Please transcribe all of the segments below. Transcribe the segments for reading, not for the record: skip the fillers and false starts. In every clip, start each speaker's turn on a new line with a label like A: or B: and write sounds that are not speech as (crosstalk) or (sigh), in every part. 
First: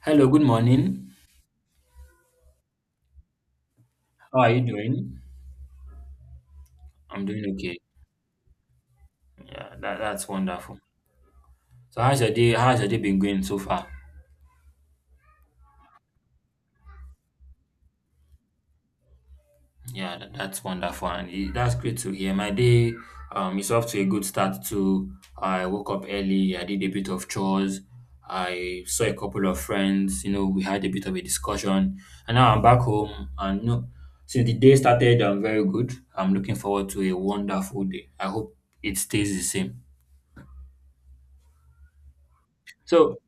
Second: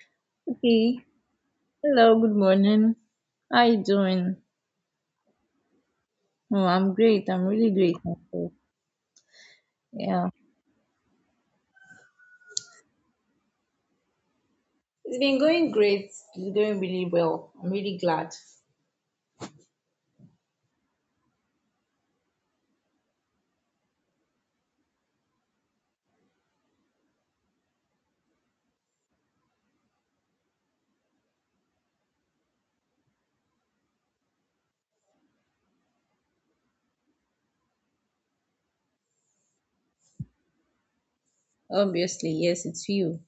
A: Hello, good
B: Okay.
A: morning.
B: Hello, good morning. How you doing?
A: How are you doing?
B: Oh, I'm
A: I'm
B: great.
A: doing
B: I'm really
A: okay.
B: great. Myself.
A: Yeah, that's
B: Yeah.
A: wonderful. So how's your day? How's your day been going so far?
B: It's been going great. It's going really well. I'm really glad.
A: Yeah, that's wonderful, and that's great to hear. My day is off to a good start too. I woke up early. I did a bit of chores. I saw a couple of friends. We had a bit of a discussion, and now I'm back home. And since the day started, I'm very good. I'm looking forward to a wonderful day. I hope it stays the same.
B: Obviously, yes, it's
A: So
B: you.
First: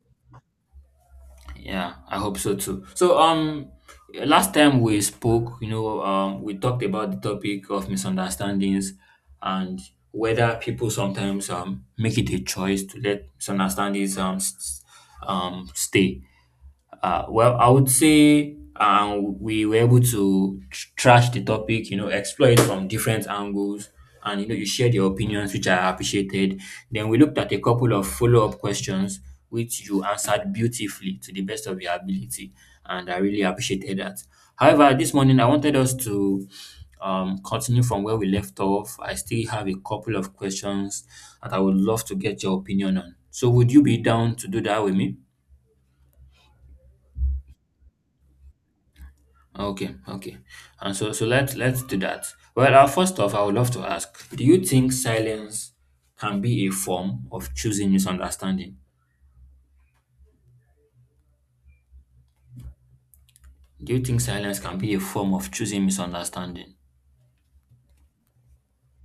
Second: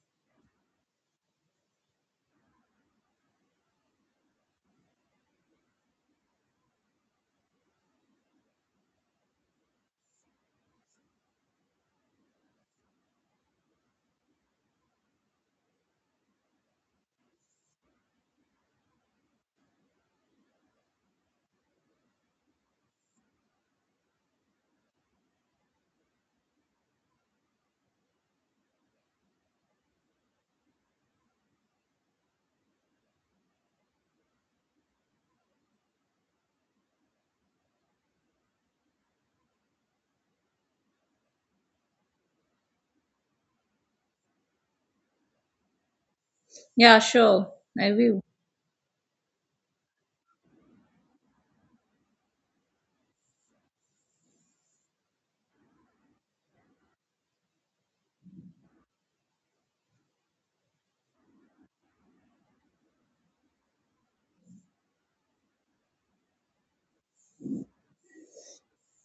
A: Yeah, I hope so too. So, last time we spoke, we talked about the topic of misunderstandings and whether people sometimes make it a choice to let misunderstandings stay. Well, I would say we were able to trash the topic, explore it from different angles. And, you shared your opinions, which I appreciated. Then we looked at a couple of follow up questions, which you answered beautifully to the best of your ability. And I really appreciated that. However, this morning I wanted us to continue from where we left off. I still have a couple of questions that I would love to get your opinion on. So, would you be down to do that with me?
B: Yeah, sure. I will.
A: Okay, okay. And so let's do that. Well, first off, I would love to ask, do you think silence can be a form of choosing misunderstanding? Do you think silence can be a form of choosing misunderstanding?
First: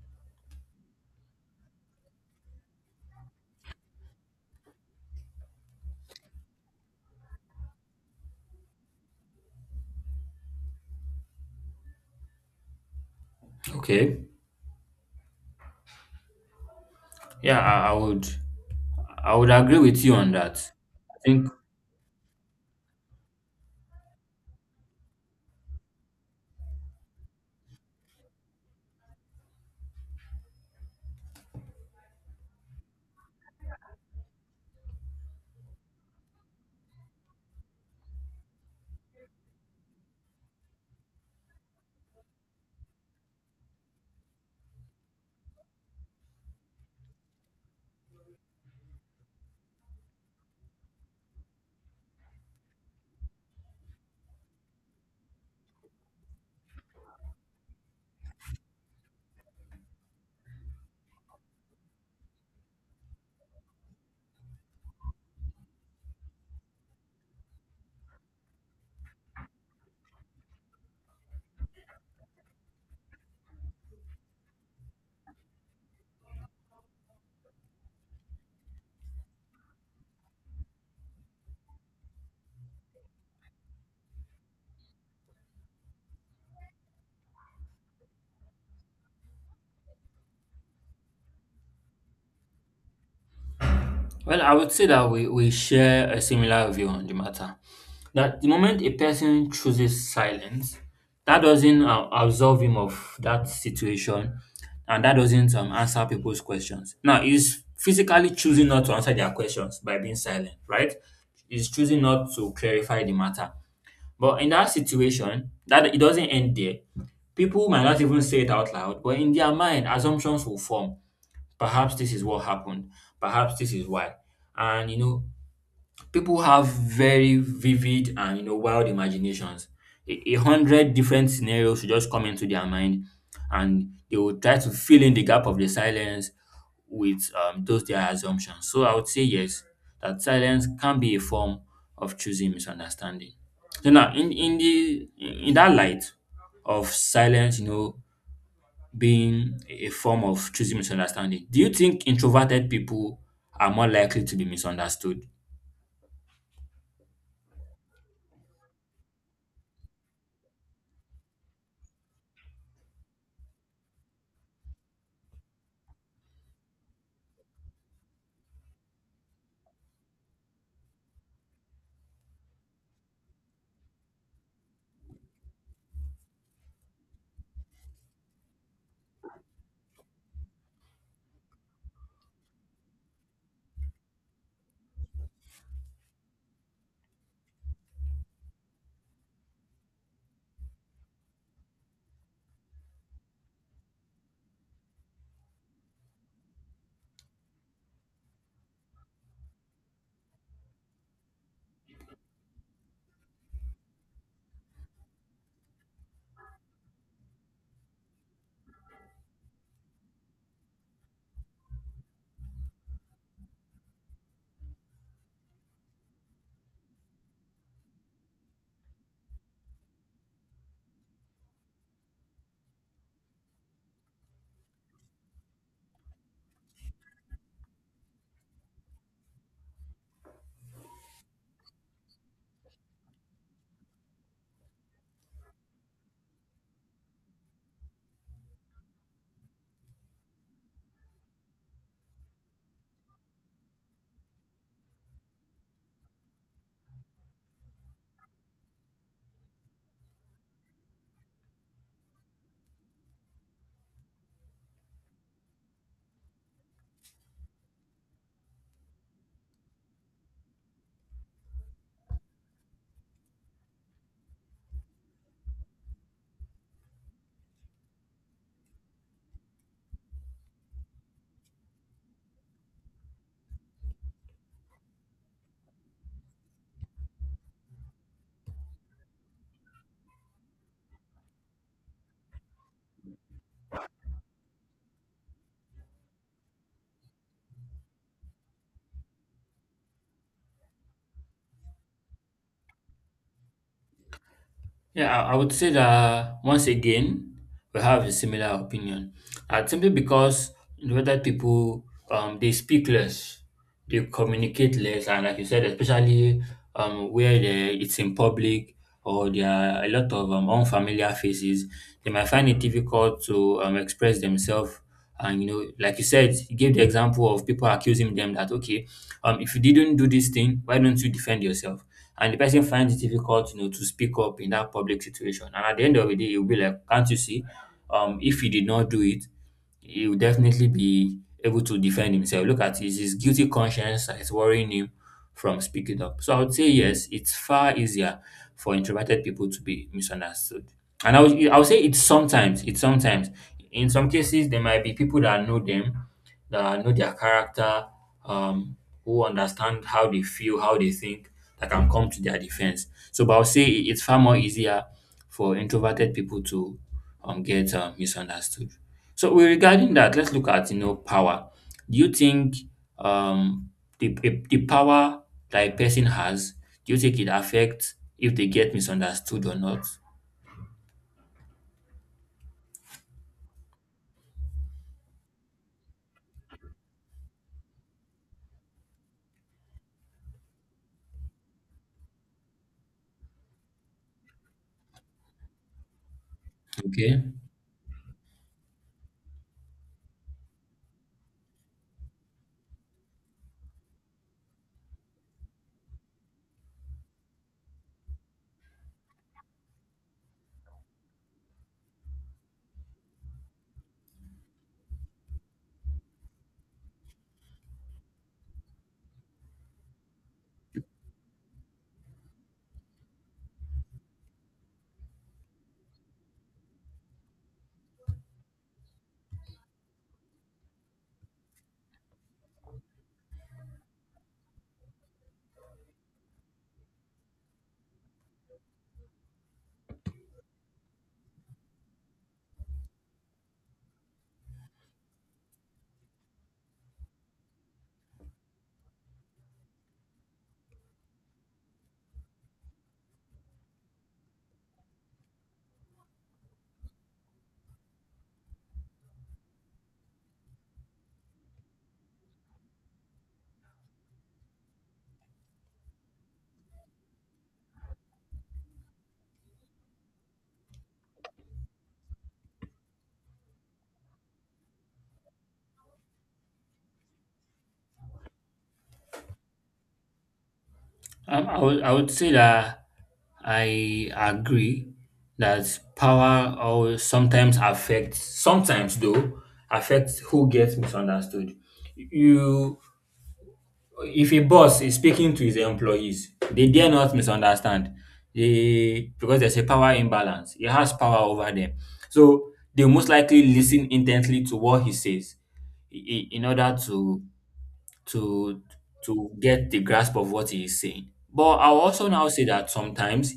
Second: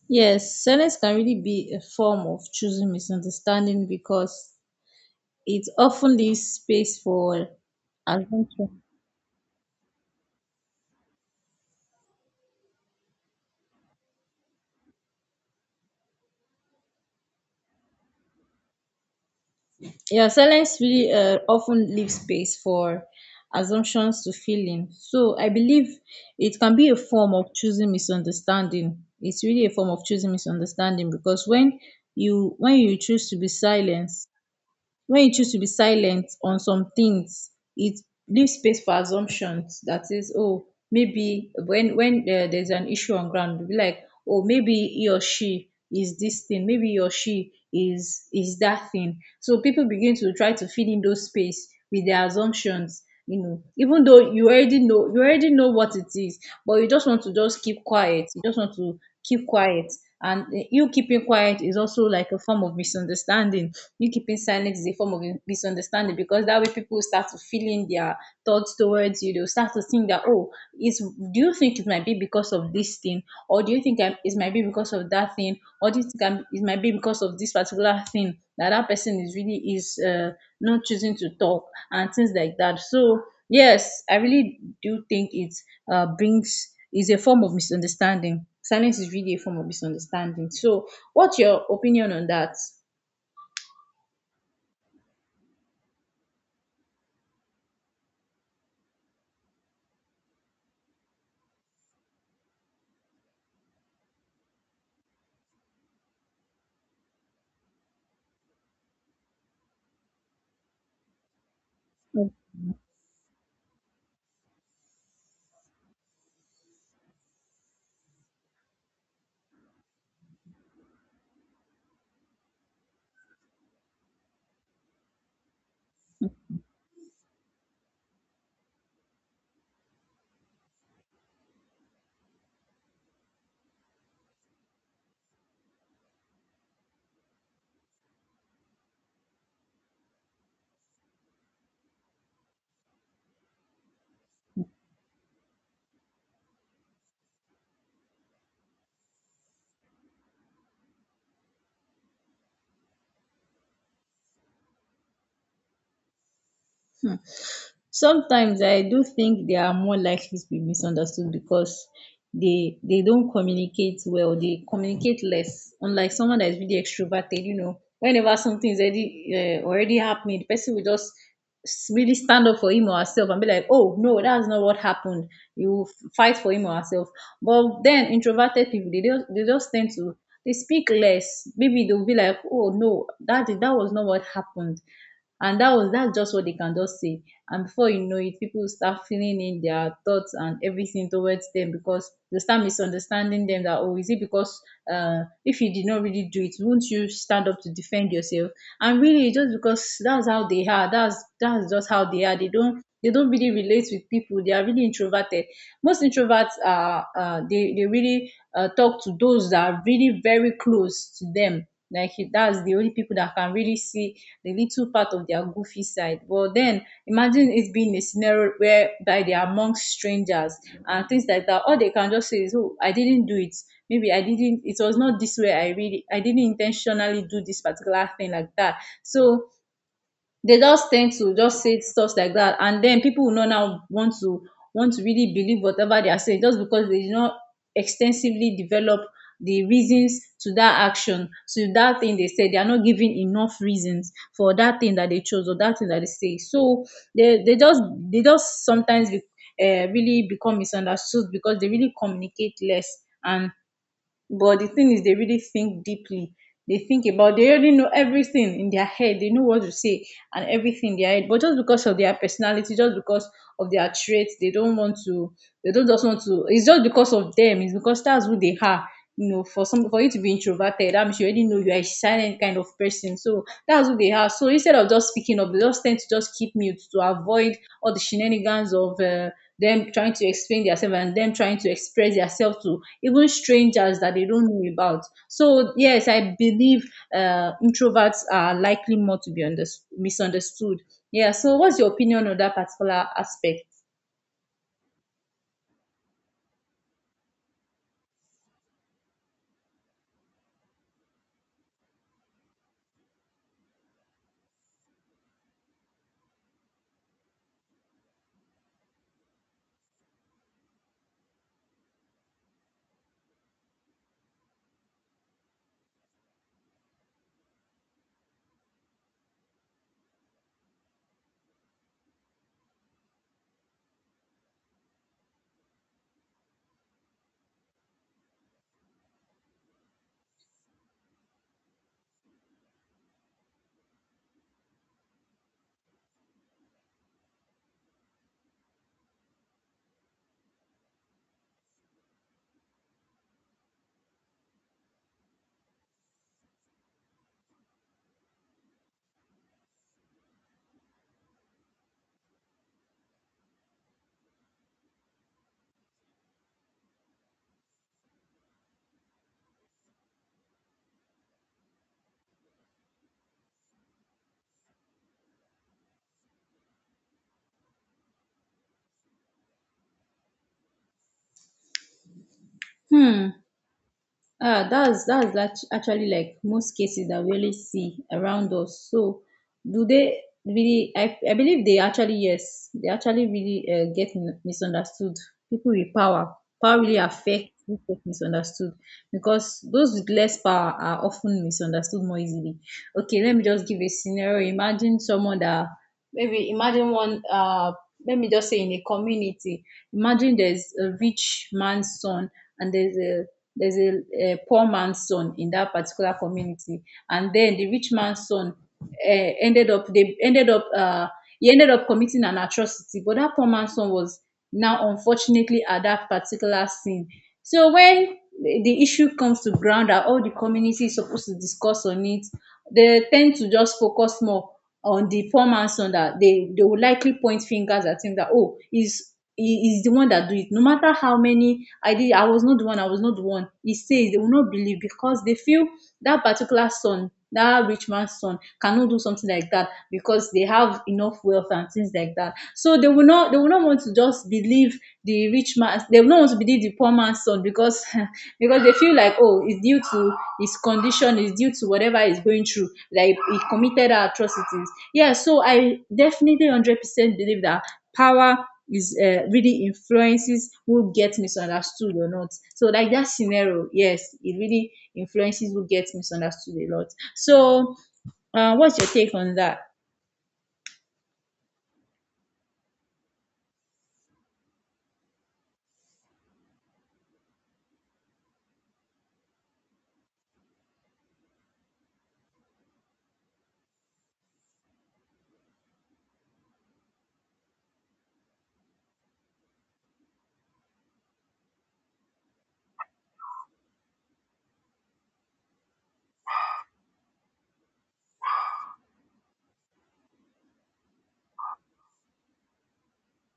B: Yes, silence can really be a form of choosing misunderstanding because it often leaves space for assumption.
A: Okay. Yeah, I would agree with you
B: Yeah,
A: on that.
B: silence really
A: I think.
B: often leaves space for assumptions to fill in. So I believe it can be a form of choosing misunderstanding. It's really a form of choosing misunderstanding because when you choose to be silent, when you choose to be silent on some things, it leaves space for assumptions. That is, oh, maybe when there's an issue on ground, you'll be like, oh, maybe he or she is this thing, maybe he or she is that thing. So people begin to try to fill in those space with their assumptions, you know, even though you already know what it is, but you just want to just keep quiet, you just want to keep quiet. And you keeping quiet is also like a form of misunderstanding. You keeping silent is a form of misunderstanding because that way people start to feel in their thoughts towards you. They'll start to think that, oh, it's, do you think it might be because of this thing? Or do you think I it might be because of that thing? Or do you think it might be because of this particular thing, that that person is really is not choosing to talk and things like that. So, yes, I really do think it brings is a form of misunderstanding. Silence is really a form of misunderstanding. So, what's your opinion on that?
A: Well, I would say that we share a similar view on the matter. That the moment a person chooses silence, that doesn't absolve him of that situation, and that doesn't answer people's questions. Now, he's physically choosing not to answer their questions by being silent, right? He's choosing not to clarify the matter. But in that situation, that it doesn't end there. People might not even say it out loud, but in their mind, assumptions will form. Perhaps this is what happened. Perhaps this is why. And you know, people have very vivid and wild imaginations. A hundred different scenarios should just come into their mind, and they will try to fill in the gap of the silence with those their assumptions. So I would say yes, that silence can be a form of choosing misunderstanding. So now, in that light of silence, being a form of choosing misunderstanding. Do you think introverted people are more likely to be misunderstood?
B: um Sometimes I do think they are more likely to be misunderstood because they don't communicate well, they communicate less, unlike someone that is really extroverted. You know, whenever something is already already happening, the person will just really stand up for him or herself and be like, oh no, that's not what happened. You will fight for him or herself. But then introverted people, they just tend to, they speak less. Maybe they'll be like, oh no, that was not what happened, and that's just what they can just say. And before you know it, people will start filling in their thoughts and everything towards them because they start misunderstanding them. That, oh, is it because if you did not really do it, won't you stand up to defend yourself? And really just because that's how they are, that's just how they are. They don't really relate with people. They are really introverted. Most introverts are they really talk to those that are really very close to them, like that's the only people that can really see the little part of their goofy side. But then imagine it being a scenario whereby they are amongst strangers and things like that. All they can just say is, oh, I didn't do it, maybe I didn't, it was not this way, I really, I didn't intentionally do this particular thing like that. So they just tend to just say stuff like that, and then people will not now want to really believe whatever they are saying, just because they did not extensively develop the reasons to that action, to that thing they said. They are not giving enough reasons for that thing that they chose or that thing that they say. So they they just they just sometimes be, really become misunderstood because they really communicate less. And but the thing is, they really think deeply. They think about, they already know everything in their head. They know what to say and everything in their head. But just because of their personality, just because of their traits, they don't just want to, it's just because of them. It's because that's who they are. You know, for some, for you to be introverted, I'm sure you already know you are a silent kind of person. So that's who they are. So instead of just speaking up, they just tend to just keep mute, to avoid all the shenanigans of them trying to explain themselves and them trying to express themselves to even strangers that they don't know about. So yes, I believe introverts are likely more to be misunderstood. Yeah. So what's your opinion on that particular aspect?
A: Yeah, I would say that once again, we have a similar opinion. Simply because whether people they speak less, they communicate less, and like you said, especially where it's in public or there are a lot of unfamiliar faces, they might find it difficult to express themselves. And like you said, you gave the example of people accusing them that okay, if you didn't do this thing, why don't you defend yourself? And the person finds it difficult, to speak up in that public situation. And at the end of the day, you'll be like, can't you see? If you did not do it, he will definitely be able to defend himself. Look at his guilty conscience that is worrying him from speaking up. So I would say yes, it's far easier for introverted people to be misunderstood. And I would say it's sometimes. In some cases, there might be people that know them, that know their character, um, who understand how they feel, how they think, that can come to their defense. So, but I would say it's far more easier for introverted people to get misunderstood. So we regarding that, let's look at power. Do you think um the power that a person has, do you think it affects if they get misunderstood or not?
B: Hmm. Ah, that's actually like most cases that we really see around us. So, do they really? I believe they actually, yes, they actually really misunderstood. People with power, power really
A: Okay.
B: affect who get misunderstood because those with less power are often misunderstood more easily. Okay, let me just give a scenario. Imagine someone that, maybe imagine one let me just say in a community, imagine there's a rich man's son, and there's a poor man's son in that particular community. And then the rich man's son ended up, they ended up, he ended up committing an atrocity. But that poor man's son was now unfortunately at that particular scene. So when the issue comes to ground that all the community is supposed to discuss on it, they tend to just focus more on the poor man's son, that they will likely point fingers at him that, oh, is he is the one that do it. No matter how many I did, I was not the one, he says, they will not believe because they feel that particular son, that rich man's son, cannot do something like that because they have enough wealth and things like that. So they will not want to just believe the rich man, they will not want to believe the poor man's son because (laughs) because they feel like, oh, it's due to his condition, it's due to whatever he's going through, like he committed atrocities. Yeah, so I definitely 100% believe that power is really influences who gets misunderstood or not. So like that scenario, yes, it really influences who gets misunderstood a lot. So what's your take on that?
A: I would I would say that I agree that power always sometimes affects sometimes though affects who gets misunderstood. You If a boss is speaking to his employees, they dare not misunderstand. They Because there's a power imbalance. He has power over them. So they most likely listen intently to what he says in order to to get the grasp of what he is saying. But I'll also now say that sometimes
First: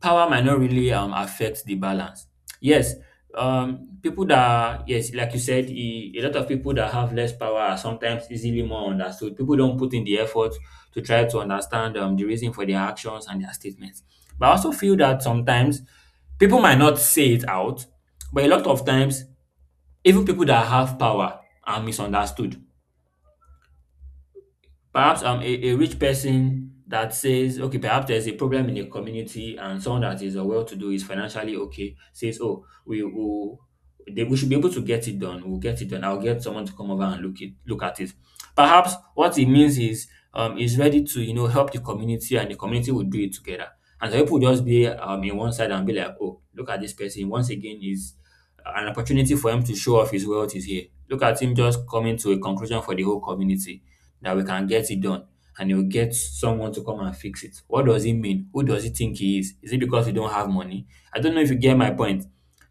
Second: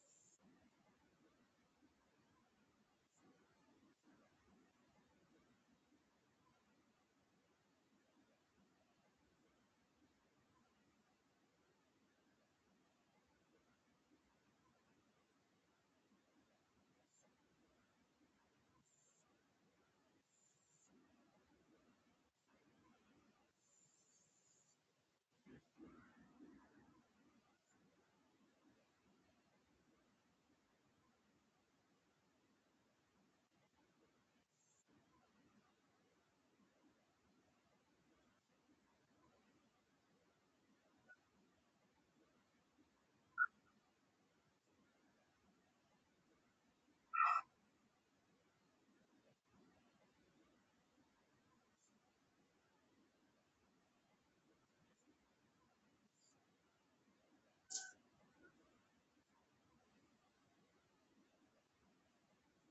A: power might not really affect the balance. Yes, yes, like you said, a lot of people that have less power are sometimes easily more understood. People don't put in the effort to try to understand the reason for their actions and their statements. But I also feel that sometimes people might not say it out, but a lot of times even people that have power are misunderstood. Perhaps I'm a rich person that says, okay, perhaps there's a problem in the community, and someone that is well to do is financially okay, says, oh, we will. We should be able to get it done. We'll get it done. I'll get someone to come over and look at it. Perhaps what it means is ready to help the community and the community will do it together. And some people just be in one side and be like, oh, look at this person. Once again, is an opportunity for him to show off his wealth is here. Look at him just coming to a conclusion for the whole community that we can get it done and he'll get someone to come and fix it. What does he mean? Who does he think he is? Is it because you don't have money? I don't know if you get my point.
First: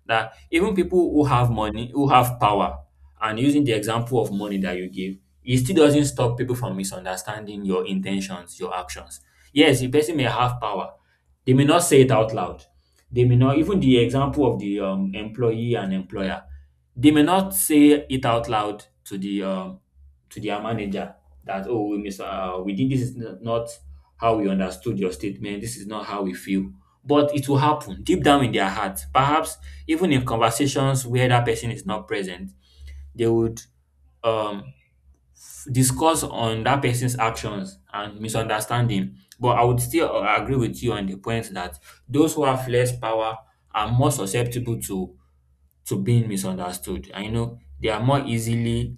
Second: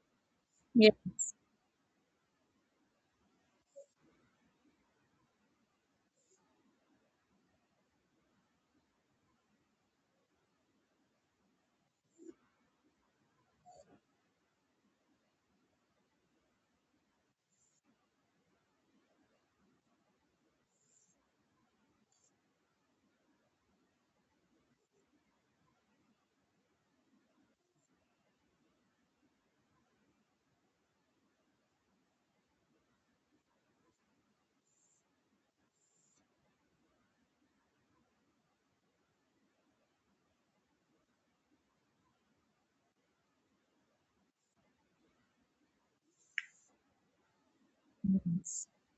A: That even
B: Yeah.
A: people who have money, who have power, and using the example of money that you give, it still doesn't stop people from misunderstanding your intentions, your actions. Yes, a person may have power. They may not say it out loud. They may not, even the example of the employee and employer, they may not say it out loud to the to their manager that oh, we miss we did, this is not how we understood your statement. This is not how we feel, but it will happen deep down in their heart. Perhaps even in conversations where that person is not present, they would um discuss on that person's actions and misunderstanding. But I would still agree with you on the point that those who have less power are more susceptible to being misunderstood. I know, they are more easily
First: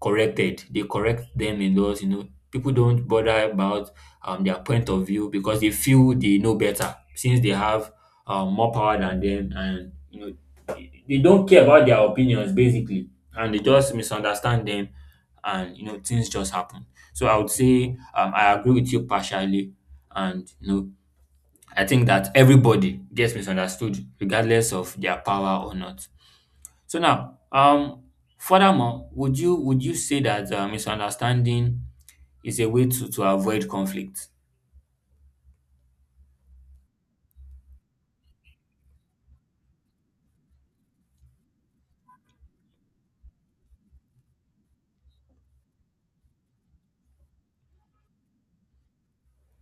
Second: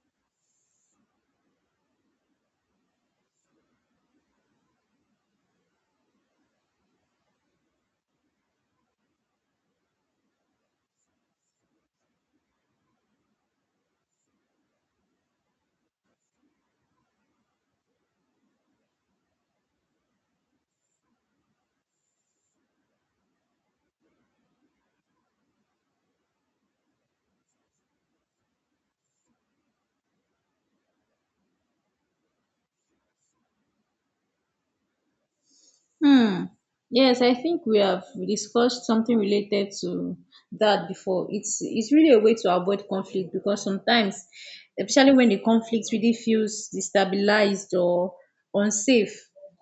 A: corrected. They correct them in those, people don't bother about their point of view because they feel they know better since they have more power than them, and they don't care about their opinions basically, and they just misunderstand them, and things just happen. So I would say I agree with you partially, and I think that everybody gets misunderstood regardless of their power or not. So now, furthermore, would you say that misunderstanding is a way to avoid conflict?
B: Hmm. Yes, I think we have discussed something related to that before. It's really a way to avoid conflict because sometimes, especially when the conflict really feels destabilized or unsafe,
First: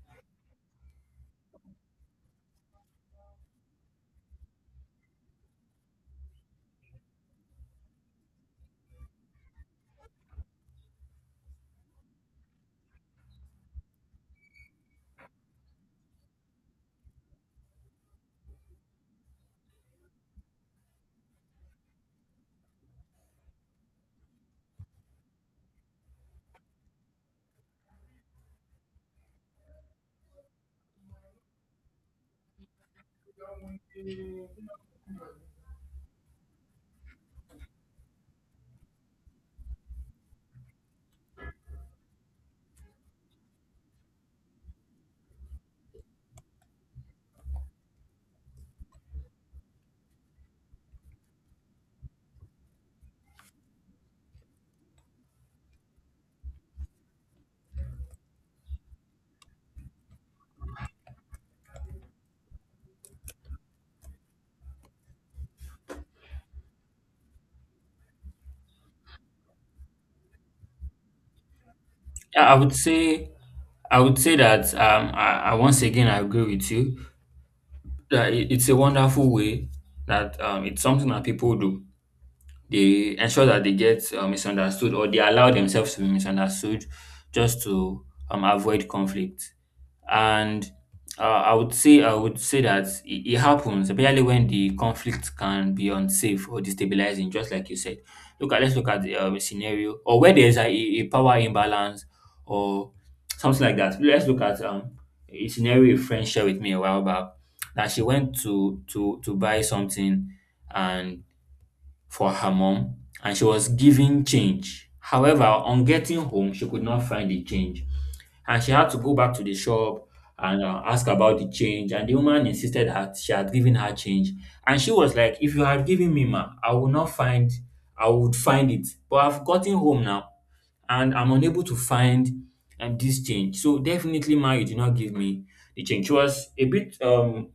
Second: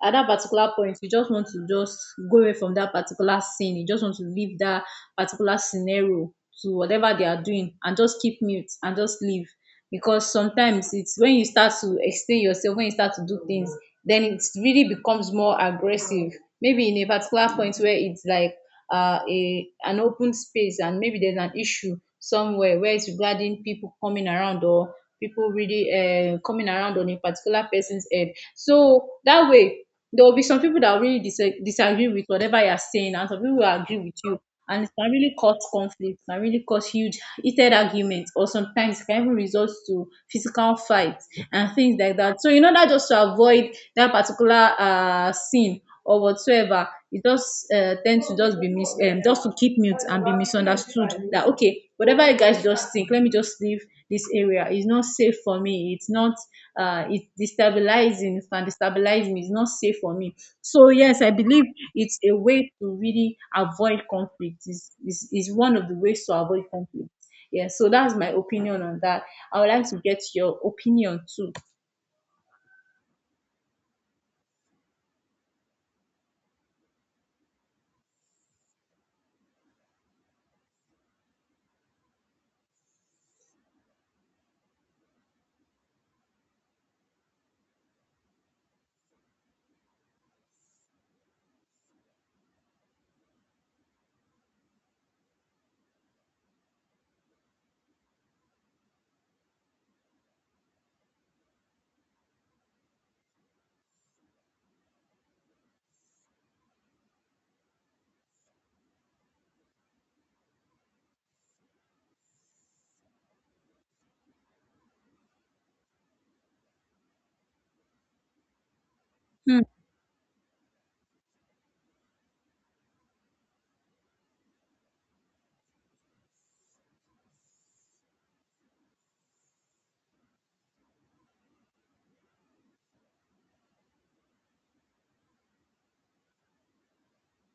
B: at that particular point, you just want to just go away from that particular scene. You just want to leave that particular scenario to whatever they are doing, and just keep mute and just leave, because sometimes it's when you start to explain yourself, when you start to do things, then it really becomes more aggressive. Maybe in a particular point where it's like a an open space, and maybe there's an issue somewhere where it's regarding people coming around, or people really coming around on a particular person's head. So that way there will be some people that really disagree with whatever you're saying, and some people will agree with you. And it can really cause conflict, can really cause huge heated arguments, or sometimes it can even result to physical fights and things like that. So, in order just to avoid that particular scene or whatsoever, you just tend to just be just to keep mute and be misunderstood. That okay, whatever you guys just think, let me just leave this area. It's not safe for me. It's not it's destabilizing, it can destabilize me, it's not safe for me. So yes, I believe it's a way to really avoid conflict, is one of the ways to avoid conflict. Yeah, so that's my opinion on that. I would like to get your opinion too.
A: Yeah, I would say that I once again I agree with you that it's a wonderful way, that it's something that people do. They ensure that they get misunderstood or they allow themselves to be misunderstood just to avoid conflict. And I would say that it happens, especially when the conflict can be unsafe or destabilizing, just like you said. Look at Let's look at a scenario or where there's a power imbalance or something like that. Let's look at a scenario a friend shared with me a while back, that she went to buy something and for her mom, and she was given change. However, on getting home, she could not find the change, and she had to go back to the
B: Hmm.
A: shop and ask about the change. And the woman insisted that she had given her change. And she was like, if you had given me, ma, I would not find, I would find it. But I've gotten home now and I'm unable to find this change. So definitely, ma, you did not give me the change. She was a bit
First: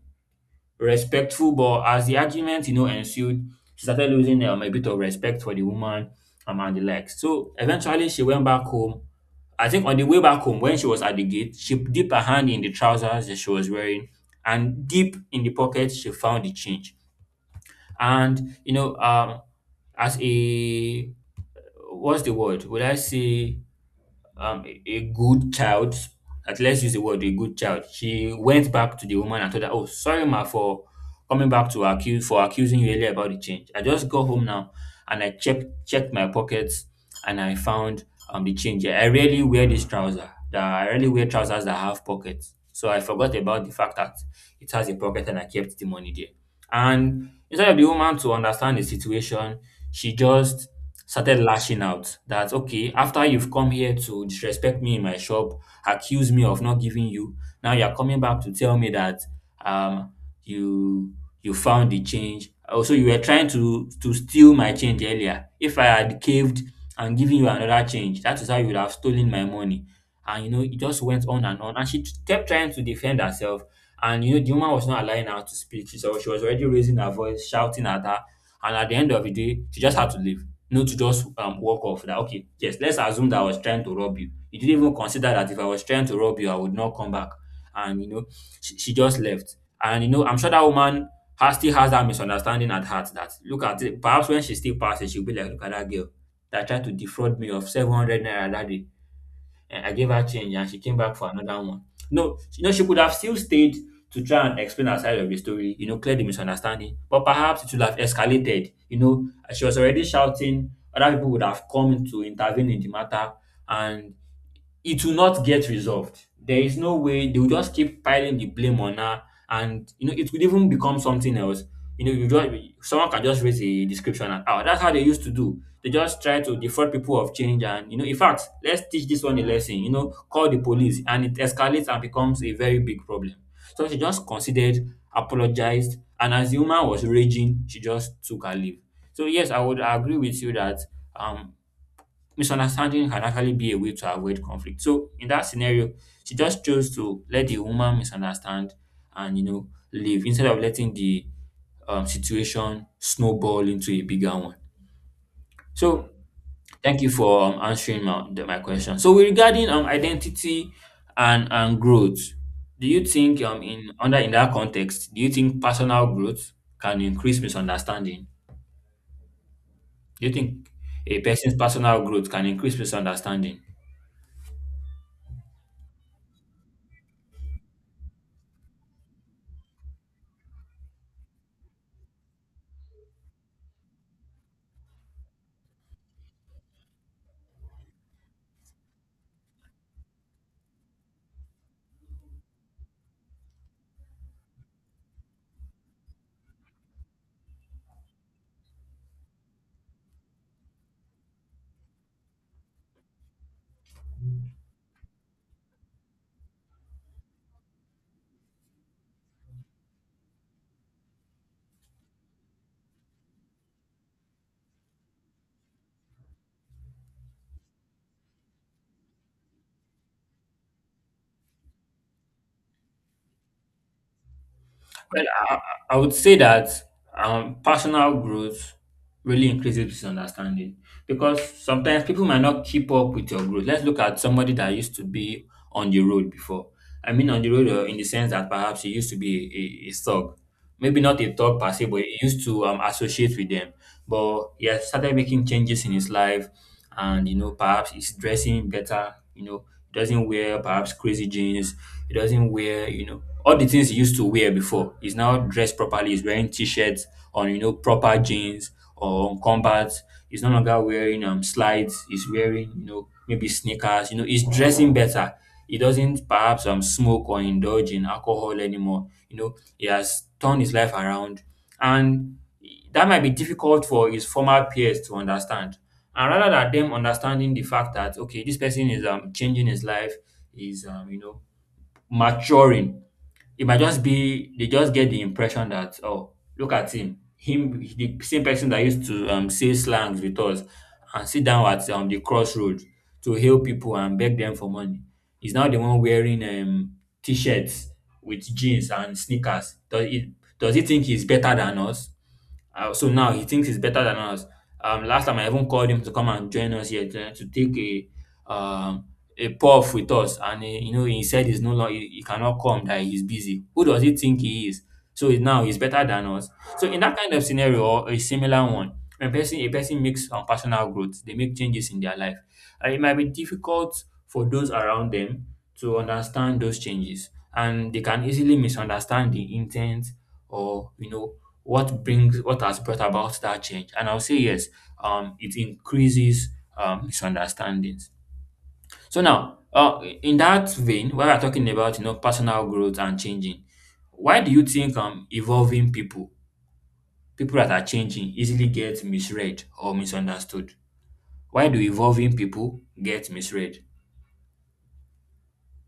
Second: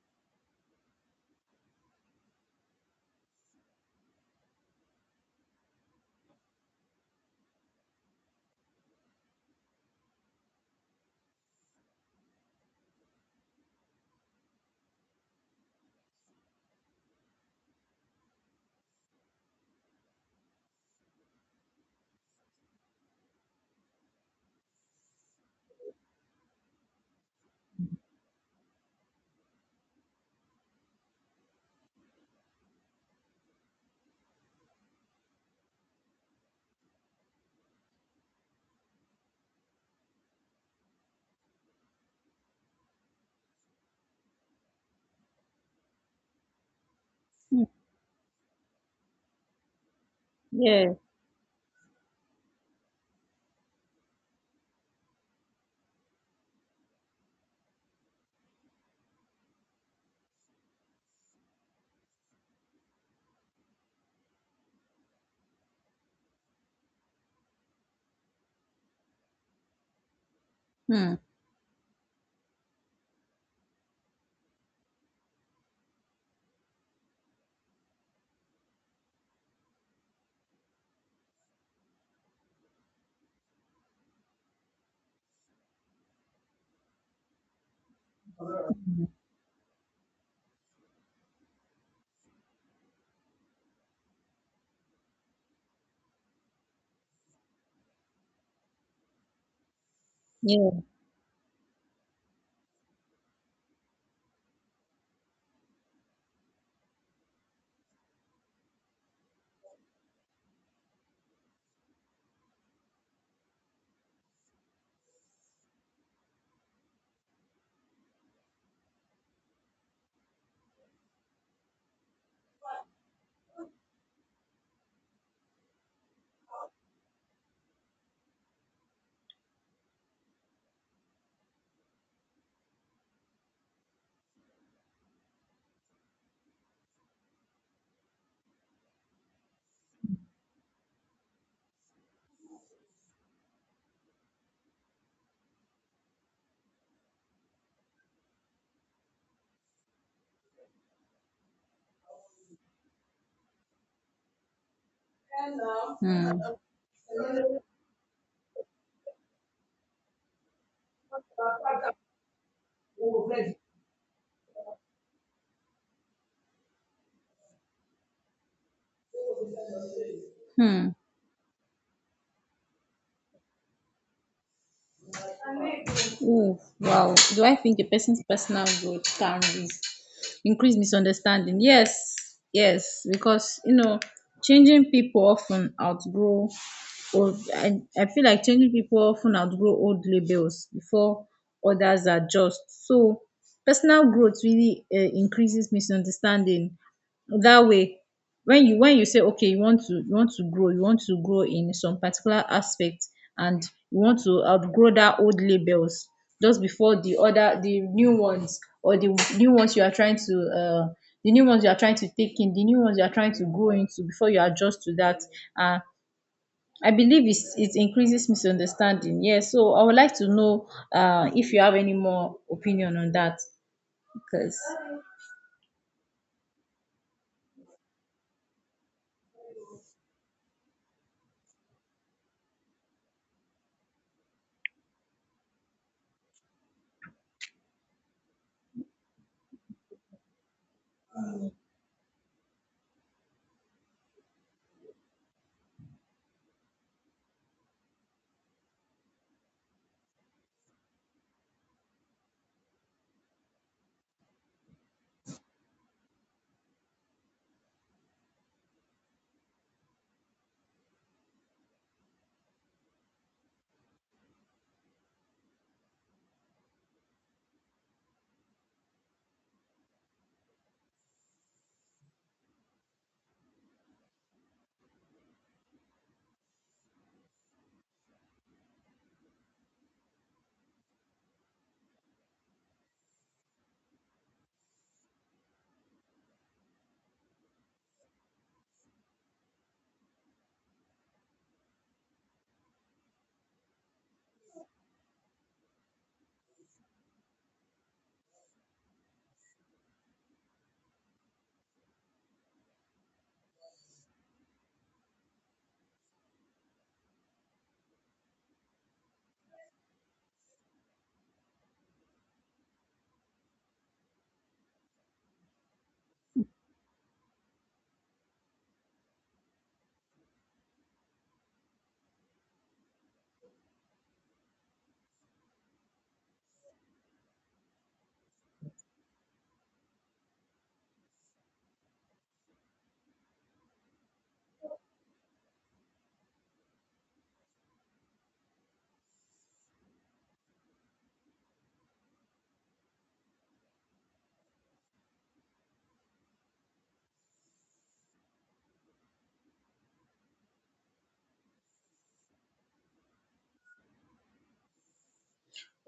A: respectful, but as the argument, ensued, she started losing a bit of respect for the woman and the likes. So eventually, she went back home. I think on the way back home, when she was at the gate, she dipped her hand in the trousers that she was wearing, and deep in the pocket, she found the change. And you know, um, as a what's the word? Would I say a good child, at let's use the word a good child. She went back to the woman and told her, "Oh, sorry, ma, for coming back to accuse for accusing you earlier about the change. I just got home now and I checked my pockets and I found the change. I rarely wear this trouser. That I rarely wear trousers that have pockets. So I forgot about the fact that it has a pocket and I kept the money there." And
B: Hmm,
A: instead of the woman to understand the situation, she just
B: yeah.
A: started lashing out that, "Okay, after you've come here to disrespect me in my shop, accuse me of not giving you, now you're coming back to tell me that um you you found the change. Also, you were trying to steal my change earlier. If I had caved and given you another change, that is how you would have stolen my money." And it just
B: Hmm,
A: went on and on, and kept trying to defend herself, and the woman was not allowing her to speak, she so she was already raising her voice, shouting at her. And at the end of the day, she just had to leave, not to just walk off. That, "Okay, yes, let's assume that I was trying to rob you. You didn't even consider that if I was trying to rob you, I would not come back." And she just left. And I'm sure that woman has still has that misunderstanding at heart. That look at it. Perhaps when she still passes, she'll be like, "Look at that girl that tried to defraud me of 700 naira that day, and I gave her change and she
B: yeah.
A: came back for another one." No, she could have still stayed to try and explain her side of the story, clear the misunderstanding. But perhaps it would have escalated. She was already shouting, other people would have come to intervene in the matter, and it will not get resolved. There is no way. They will just keep piling the blame on her, and it could even become something else. You know, you just Someone can just raise a description and, "Oh, that's how they used to do. They just try to defraud people of change," and in fact, "Let's teach this one a lesson." You know, call the police, and it escalates and becomes a very big problem. So she just considered, apologized, and as the woman was raging, she just took her leave. So yes, I would agree with you that um misunderstanding can actually be a way to avoid conflict. So in that scenario, she just chose to let the woman misunderstand and leave instead of letting the situation snowball into a bigger one. So
B: Hmm.
A: thank you for answering my question. So with regarding identity and growth, do you think in that context, do you think personal growth can increase misunderstanding? Do you think
B: Hmm.
A: a person's personal growth can increase misunderstanding?
B: Oh, wow. Do I think a person's personal growth can risk, increase misunderstanding? Yes, yes, because you know, changing people often outgrow, or I feel like changing people often outgrow old labels before others adjust. So personal growth really increases misunderstanding. That way, when you say, okay, you want to, you want to grow, you want to grow in some particular aspect, and you want to outgrow that old labels just before the new ones, or the new ones you are trying to the new ones you are trying to take in, the new ones you are trying to grow into before you adjust to that. Uh, I believe it's, it increases misunderstanding. Yeah, so I would like to know if you have any more opinion on that. Because,
A: Well, I would say that personal growth really increases misunderstanding, because sometimes people might not keep up with your growth. Let's look at somebody that used to be on the road before. I mean, on the road, in the sense that perhaps he used to be a thug. Maybe not a thug per se, but he used to associate with them. But he has started making changes in his life, and perhaps he's dressing better. He doesn't wear perhaps crazy jeans. He doesn't wear, all the things he used to wear before. He's now dressed properly. He's wearing t-shirts on, proper jeans or on combat. He's no longer wearing slides. He's wearing, maybe sneakers. He's dressing better. He doesn't perhaps smoke or indulge in alcohol anymore. He has turned his life around, and that might be difficult for his former peers to understand. And rather than them understanding the fact that, okay, this person is changing his life, is maturing, it might just be they just get the impression that, "Oh, look at him, the same person that used to say slangs with us and sit down at the crossroads to hail people and beg them for money, is now the one wearing t-shirts with jeans and sneakers. Does he think he's better than us? So now he thinks he's better than us. Last time I even called him to come and join us here to take um a puff with us, and he, you know he said he cannot come, that he's busy. Who does he think he is? So now he's better than us." So in that kind of scenario or a similar one, when person a person makes personal growth, they make changes in their life. And it might be difficult for those around them to understand those changes, and they can easily misunderstand the intent or what has brought about that change. And I'll say, yes, it increases misunderstandings. So now, in that vein, when we're talking about personal growth and changing, why do you think evolving people that are changing, easily get misread or misunderstood? Why do evolving people get misread?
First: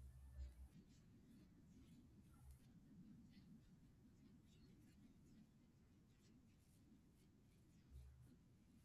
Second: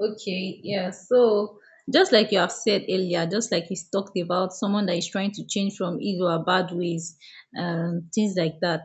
B: okay, yeah, so just like you have said earlier, just like he's talked about someone that is trying to change from evil or bad ways, things like that.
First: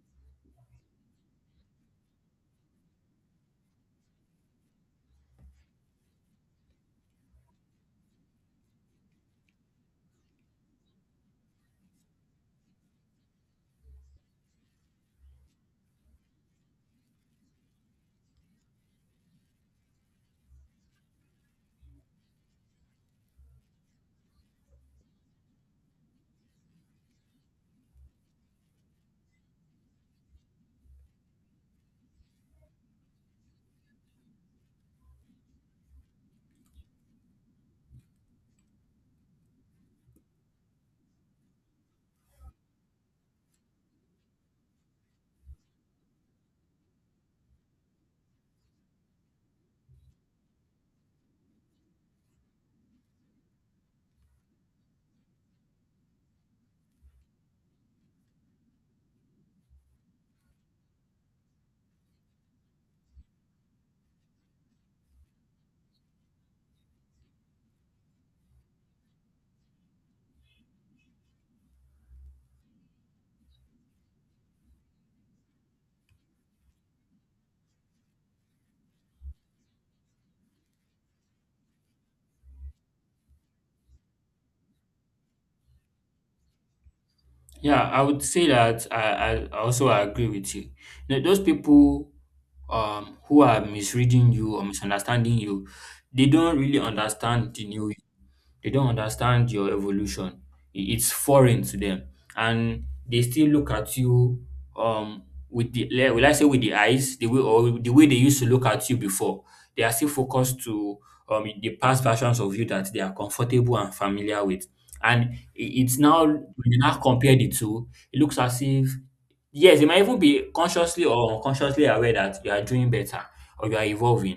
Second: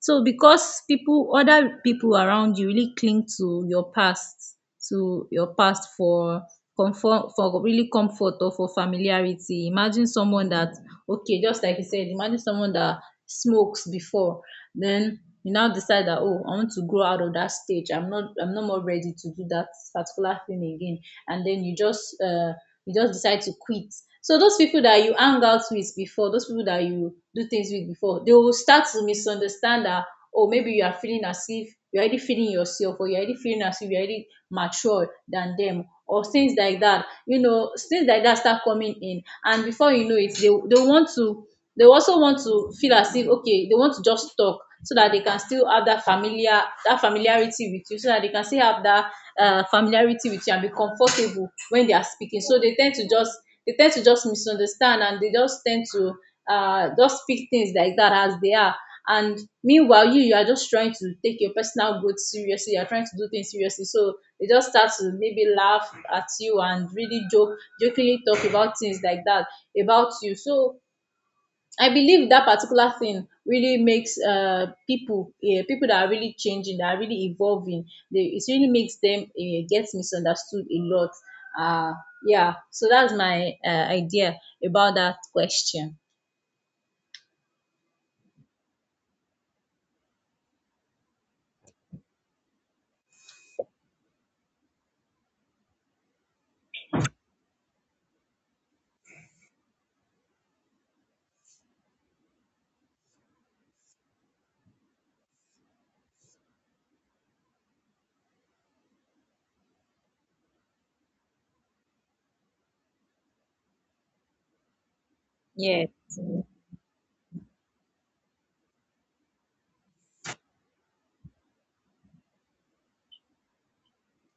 B: So because people, other people around you really cling to your past for comfort, for really comfort or for familiarity. Imagine someone that, okay, just like you said, imagine someone that smokes before, then you now decide that, oh, I want to grow out of that stage. I'm not more ready to do that particular thing again. And then you just decide to quit. So those people that you hang out with before, those people that you do things with before, they will start to misunderstand that, oh, maybe you are feeling as if you're already feeling yourself, or you're already feeling as if you're already mature than them, or things like that. You know, things like that start coming in, and before you know it, they want to, they also want to feel as if, okay, they want to just talk so that they can still have that familiar, that familiarity with you, so that they can still have that familiarity with you and be comfortable when they are speaking, so they tend to just, they tend to just misunderstand, and they just tend to just speak things like that as they are. And meanwhile, you are just trying to take your personal growth seriously, you are trying to do things seriously, so they just start to maybe laugh at you and really joke, jokingly talk about things like that about you. So I believe that particular thing really makes people, yeah, people that are really changing, that are really evolving, they, it really makes them get misunderstood a lot. Uh, yeah, so that's my idea about that question.
A: Yeah, I would say that I also agree with you. Those people, who are misreading you or misunderstanding you, they don't really understand they don't understand your evolution. It's foreign to them, and they still look at you um with will I say with the eyes, the way they used to look at you before. They are still focused to the past versions of you that they are comfortable and familiar with, and
B: Yes.
A: it's now, when you now compare the two, it looks as if. Yes, you might even be consciously or unconsciously aware that you are doing better, or you are evolving,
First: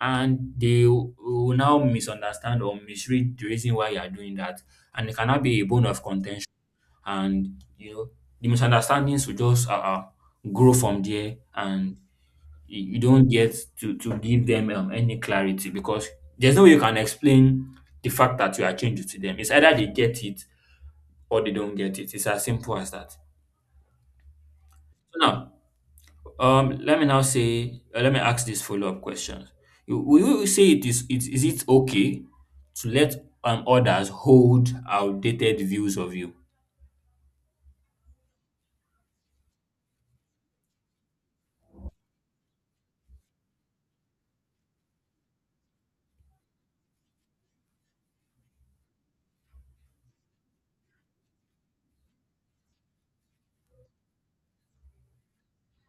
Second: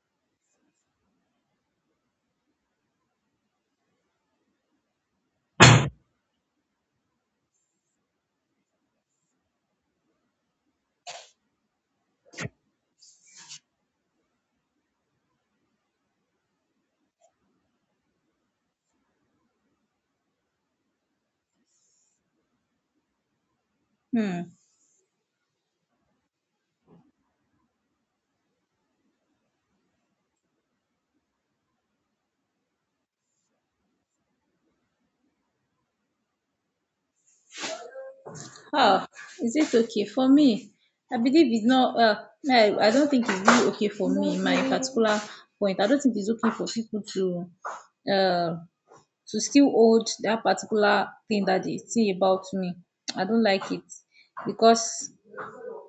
A: and they will now misunderstand or misread the reason why you are doing that, and it cannot be a bone of contention. And the misunderstandings will just grow from there, and you don't get to give them any clarity, because there's no way you can explain the fact that you are changing to them. It's either they get it or they don't get it. It's as simple as that.
B: Hmm.
A: So now, let me now let me ask this follow-up question. Will you say it is it is it okay to let others hold outdated views of you?
B: Oh, is it okay for me? I believe it's not. I don't think it's really okay for me. My particular point. I don't think it's okay for people uh to still hold that particular thing that they thing about me. I don't like it because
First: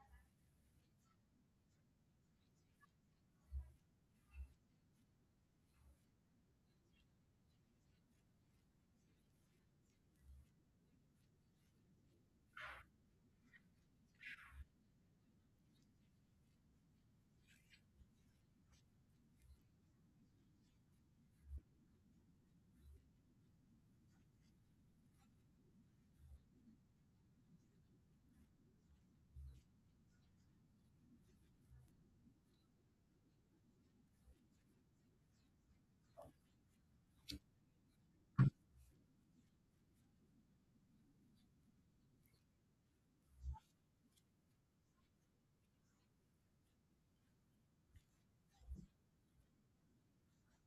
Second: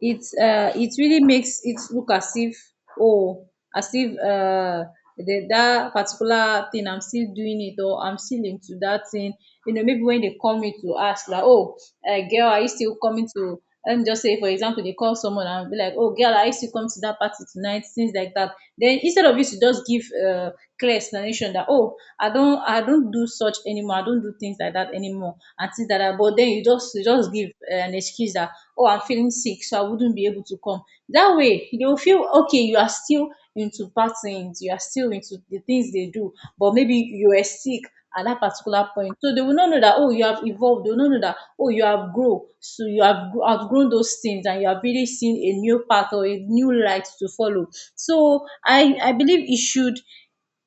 B: it it really makes it look as if, oh, as if the, that particular thing I'm still doing it, or I'm still into that thing. You know, maybe when they call me to ask like, oh, girl, are you still coming to? And just say, for example, they call someone and be like, oh, girl, are you still coming to that party tonight? Things like that. Then instead of you to just give clear explanation that, oh, I don't do such anymore. I don't do things like that anymore and things like that. But then you just give an excuse that, oh, I'm feeling sick, so I wouldn't be able to come. That way, they will feel, okay, you are still into patterns, you are still into the things they do, but maybe you were sick at that particular point. So they will not know that, oh, you have evolved. They will not know that, oh, you have grown. So you have outgrown those things and you have really seen a new path or a new light to follow. So I believe it should,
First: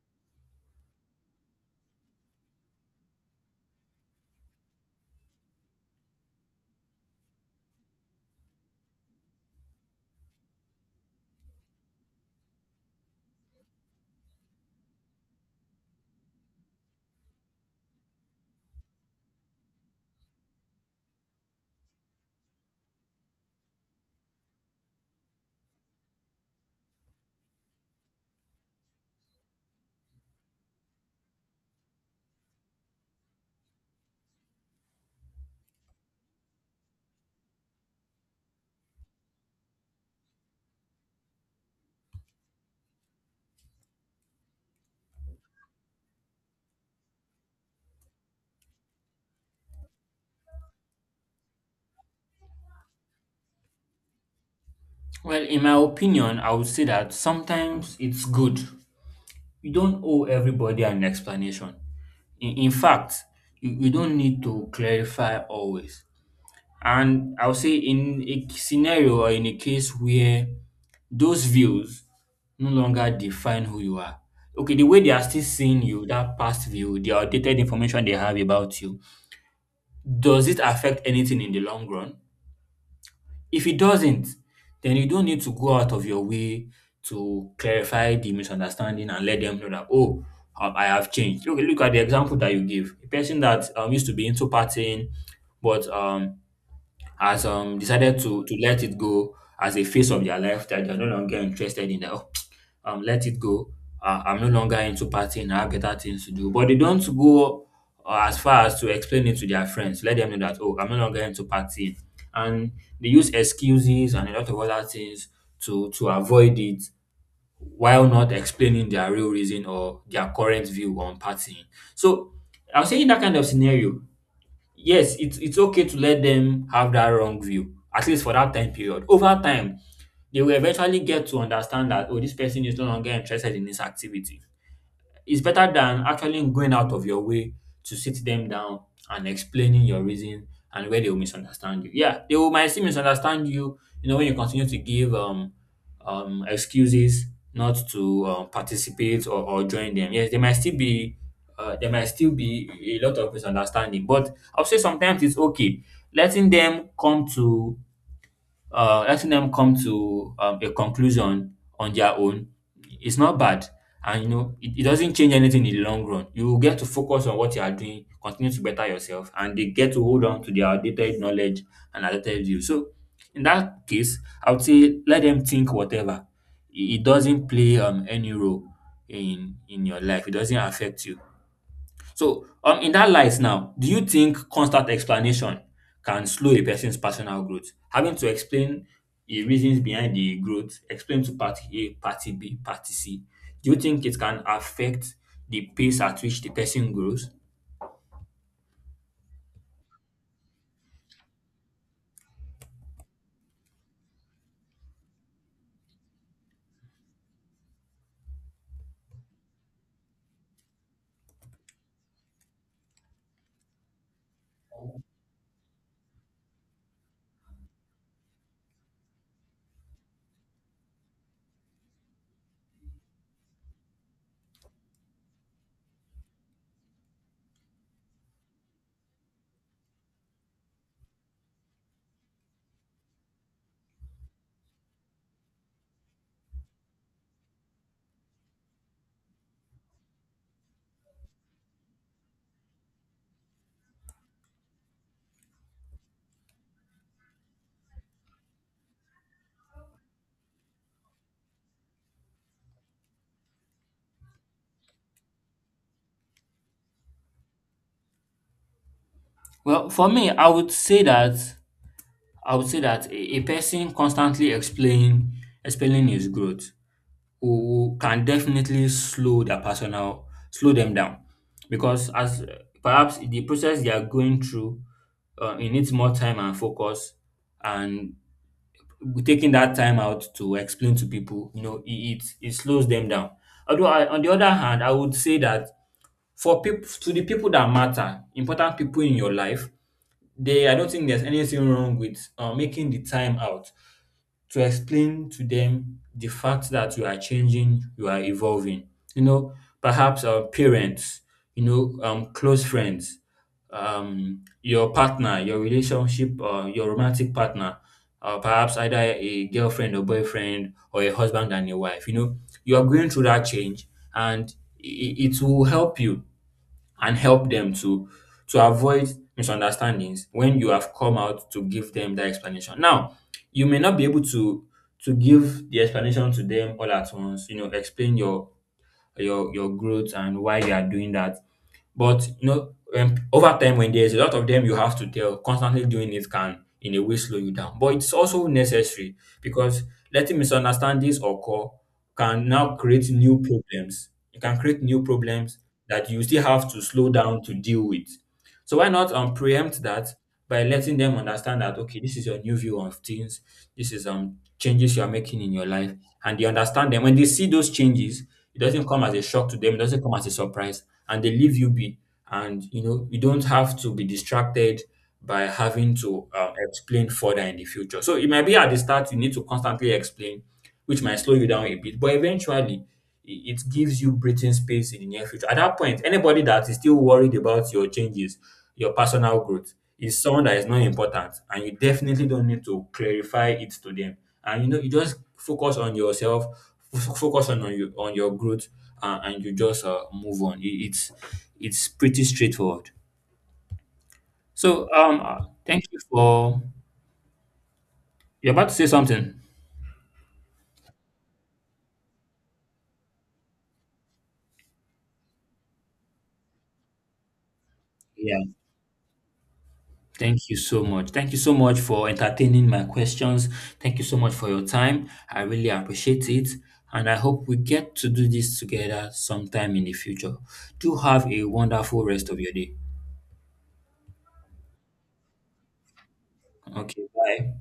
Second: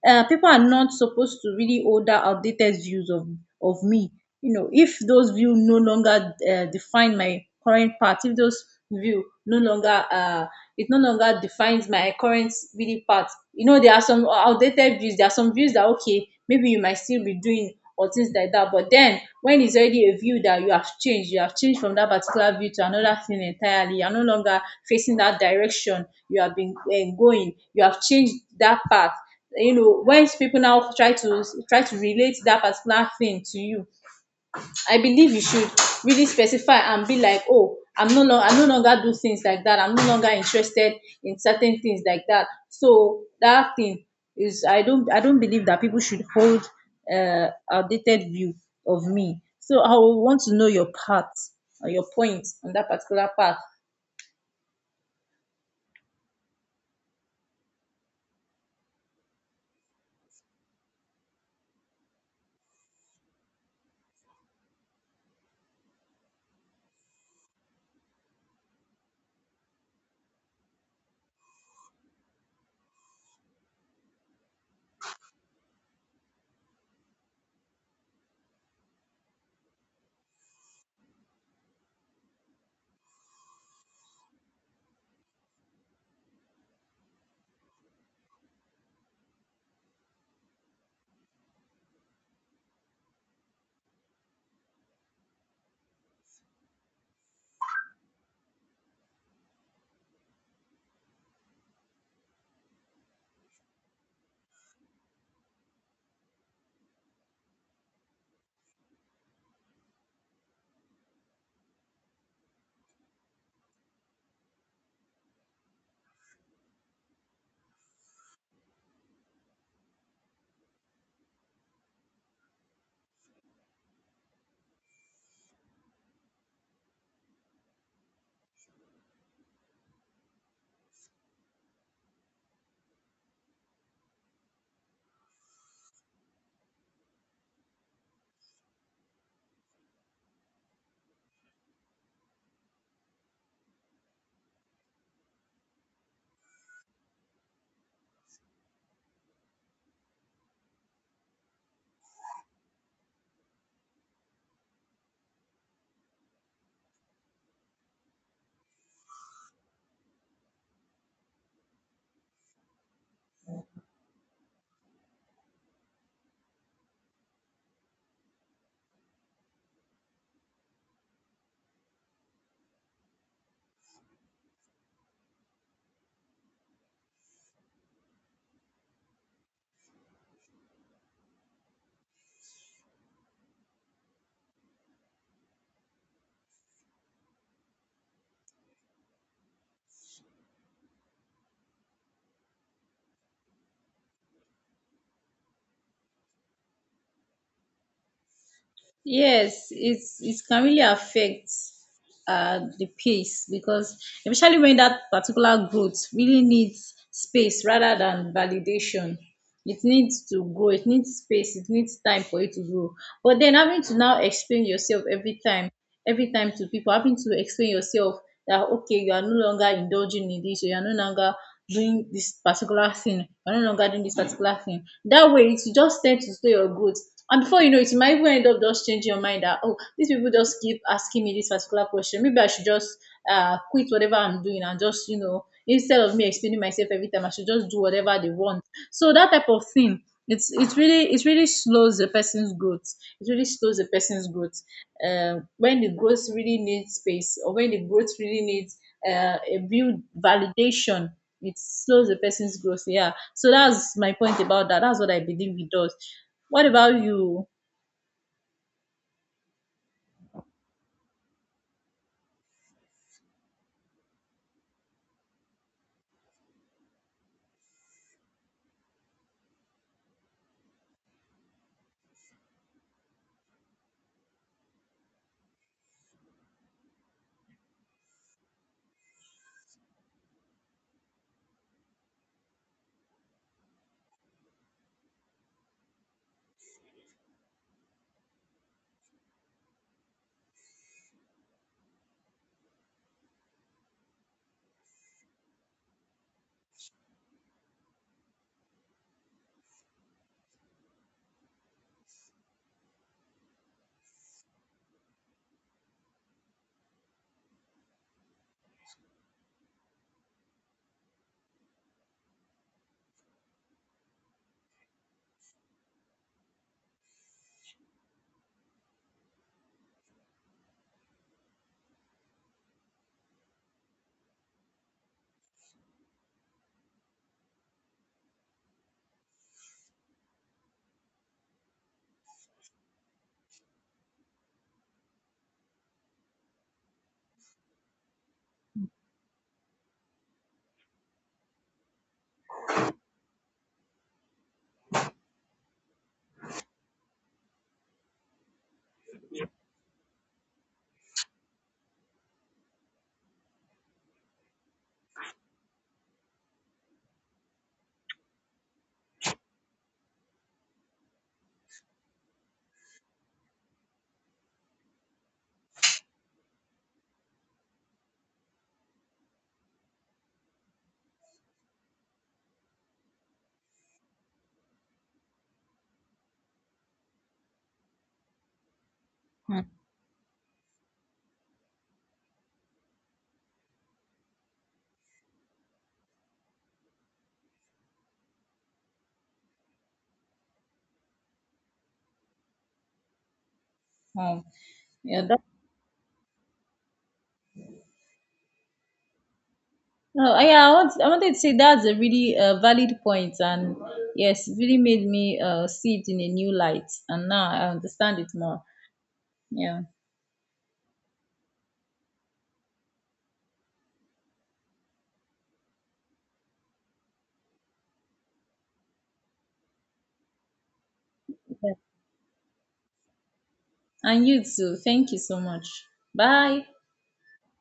B: people are not supposed to really hold that outdated views of me. You know, if those views no longer define my current path, if those view no longer it no longer defines my current really path. You know, there are some outdated views. There are some views that, okay, maybe you might still be doing or things like that. But then when it's already a view that you have changed from that particular view to another thing entirely. You're no longer facing that direction you have been going. You have changed that path. You know, when people now try to relate that particular thing to you, I believe you should really specify and be like, oh, I no longer do things like that, I'm no longer interested in certain things like that. So that thing is, I don't believe that people should hold outdated view of me. So I will want to know your part or your point on that particular part.
A: Well, in my opinion, I would say that sometimes it's good. You don't owe everybody an explanation. In fact, you don't need to clarify always. And I'll say in a scenario or in a case where those views no longer define who you are. Okay, the way they are still seeing you, that past view, the outdated information they have about you, does it affect anything in the long run? If it doesn't, then you don't need to go out of your way to clarify the misunderstanding and let them know that, "Oh, I have changed." Look, look at the example that you give. A person that used to be into partying, but has decided to let it go as a phase of their life that they're no longer interested in. That, "Oh, let it go. I'm no longer into partying. I have better things to do." But they don't go, as far as to explain it to their friends, let them know that, "Oh, I'm no longer into partying," and they use excuses and a lot of other things to avoid it, while not explaining their real reason or their current view on partying. So I'm saying that kind of scenario, yes, it's okay to let them have that wrong view, at least for that time period. Over time, they will eventually get to understand that, "Oh, this person is no longer interested in this activity." It's better than actually going out of your way to sit them down and explaining your reason and where they will misunderstand you. Yeah, they will might still misunderstand you, when you continue to give excuses not to participate or join them. Yes, they might still be there might still be a lot of misunderstanding, but I'll say sometimes it's okay letting them come to a conclusion on their own is not bad. And you know, it doesn't change anything in the long run. You get to focus on what you are doing, continue to better yourself, and they get to hold on to their outdated knowledge and outdated view. So, in that case, I would say let them think whatever. It doesn't play any role in your life. It doesn't affect you. So, in that light now, do you think constant explanation can slow a person's personal growth? Having to explain the reasons behind the growth, explain to party A, party B, party C, do you think it can affect the pace at which the person grows?
B: Yes, it's it can really affect the pace because especially when that particular growth really needs space rather than validation. It needs to grow, it needs space, it needs time for it to grow. But then having to now explain yourself every time to people, having to explain yourself that, okay, you are no longer indulging in this, or you are no longer doing this particular thing, you are no longer doing this particular thing. That way it will just tend to slow your growth, and before you know it, you might even end up just changing your mind that, oh, these people just keep asking me this particular question. Maybe I should just quit whatever I'm doing and just, you know, instead of me explaining myself every time, I should just do whatever they want. So that type of thing, it's really it really slows the person's growth. It really slows the person's growth. When the growth really needs space, or when the growth really needs a real validation, it slows the person's growth. Yeah. So that's my point about that. That's what I believe it does. What about you?
A: Well, for me, I would say that a person constantly explaining his growth who can definitely slow their personal slow them down because as perhaps the process they are going through it needs more time and focus and taking that time out to explain to people, you know, it slows them down. Although I, on the other hand, I would say that for people to the people that matter, important people in your life, they, I don't think there's anything wrong with making the time out to explain to them the fact that you are changing, you are evolving. You know, perhaps our parents, you know, close friends, your partner, your relationship, your romantic partner, perhaps either a girlfriend or boyfriend or a husband and a wife. You know, you are going through that change, and it will help you and help them to avoid misunderstandings when you have come out to give them that explanation. Now, you may not be able to give the explanation to them all at once, you know, explain your growth and why you are doing that. But you know, over time, when there's a lot of them, you have to tell. Constantly doing it can, in a way, slow you down. But it's also necessary because letting misunderstandings occur can now create new problems. It can create new problems that you still have to slow down to deal with. So why not preempt that by letting them understand that, okay, this is your new view of things, this is changes you are making in your life, and they understand them. When they see those changes, it doesn't come as a shock to them, it doesn't come as a surprise, and they leave you be. And you know, you don't have to be distracted by having to explain further in the future. So it might be at the start you need to constantly explain, which might slow you down a bit, but eventually it gives you breathing space in the near future. At that point, anybody that is still worried about your changes, your personal
B: Hmm.
A: growth, is someone that is not important, and you definitely don't need to clarify it to them. And you know, you just focus on yourself, focus on your growth, and you just move on. It's pretty straightforward.
B: Oh,
A: So
B: yeah, that,
A: thank you for. You're about to say something.
B: no, yeah, I wanted to say that's a really valid point, and yes, it really made me see it in a new light, and now I understand it
A: Yeah.
B: more. Yeah,
A: Thank you so much. Thank you so much for entertaining my questions. Thank you so much for your time. I really appreciate it. And I hope we get to do this together sometime in the future. Do have a
B: yeah.
A: wonderful rest of your day.
B: And you too. Thank you so much. Bye.
A: Okay, bye.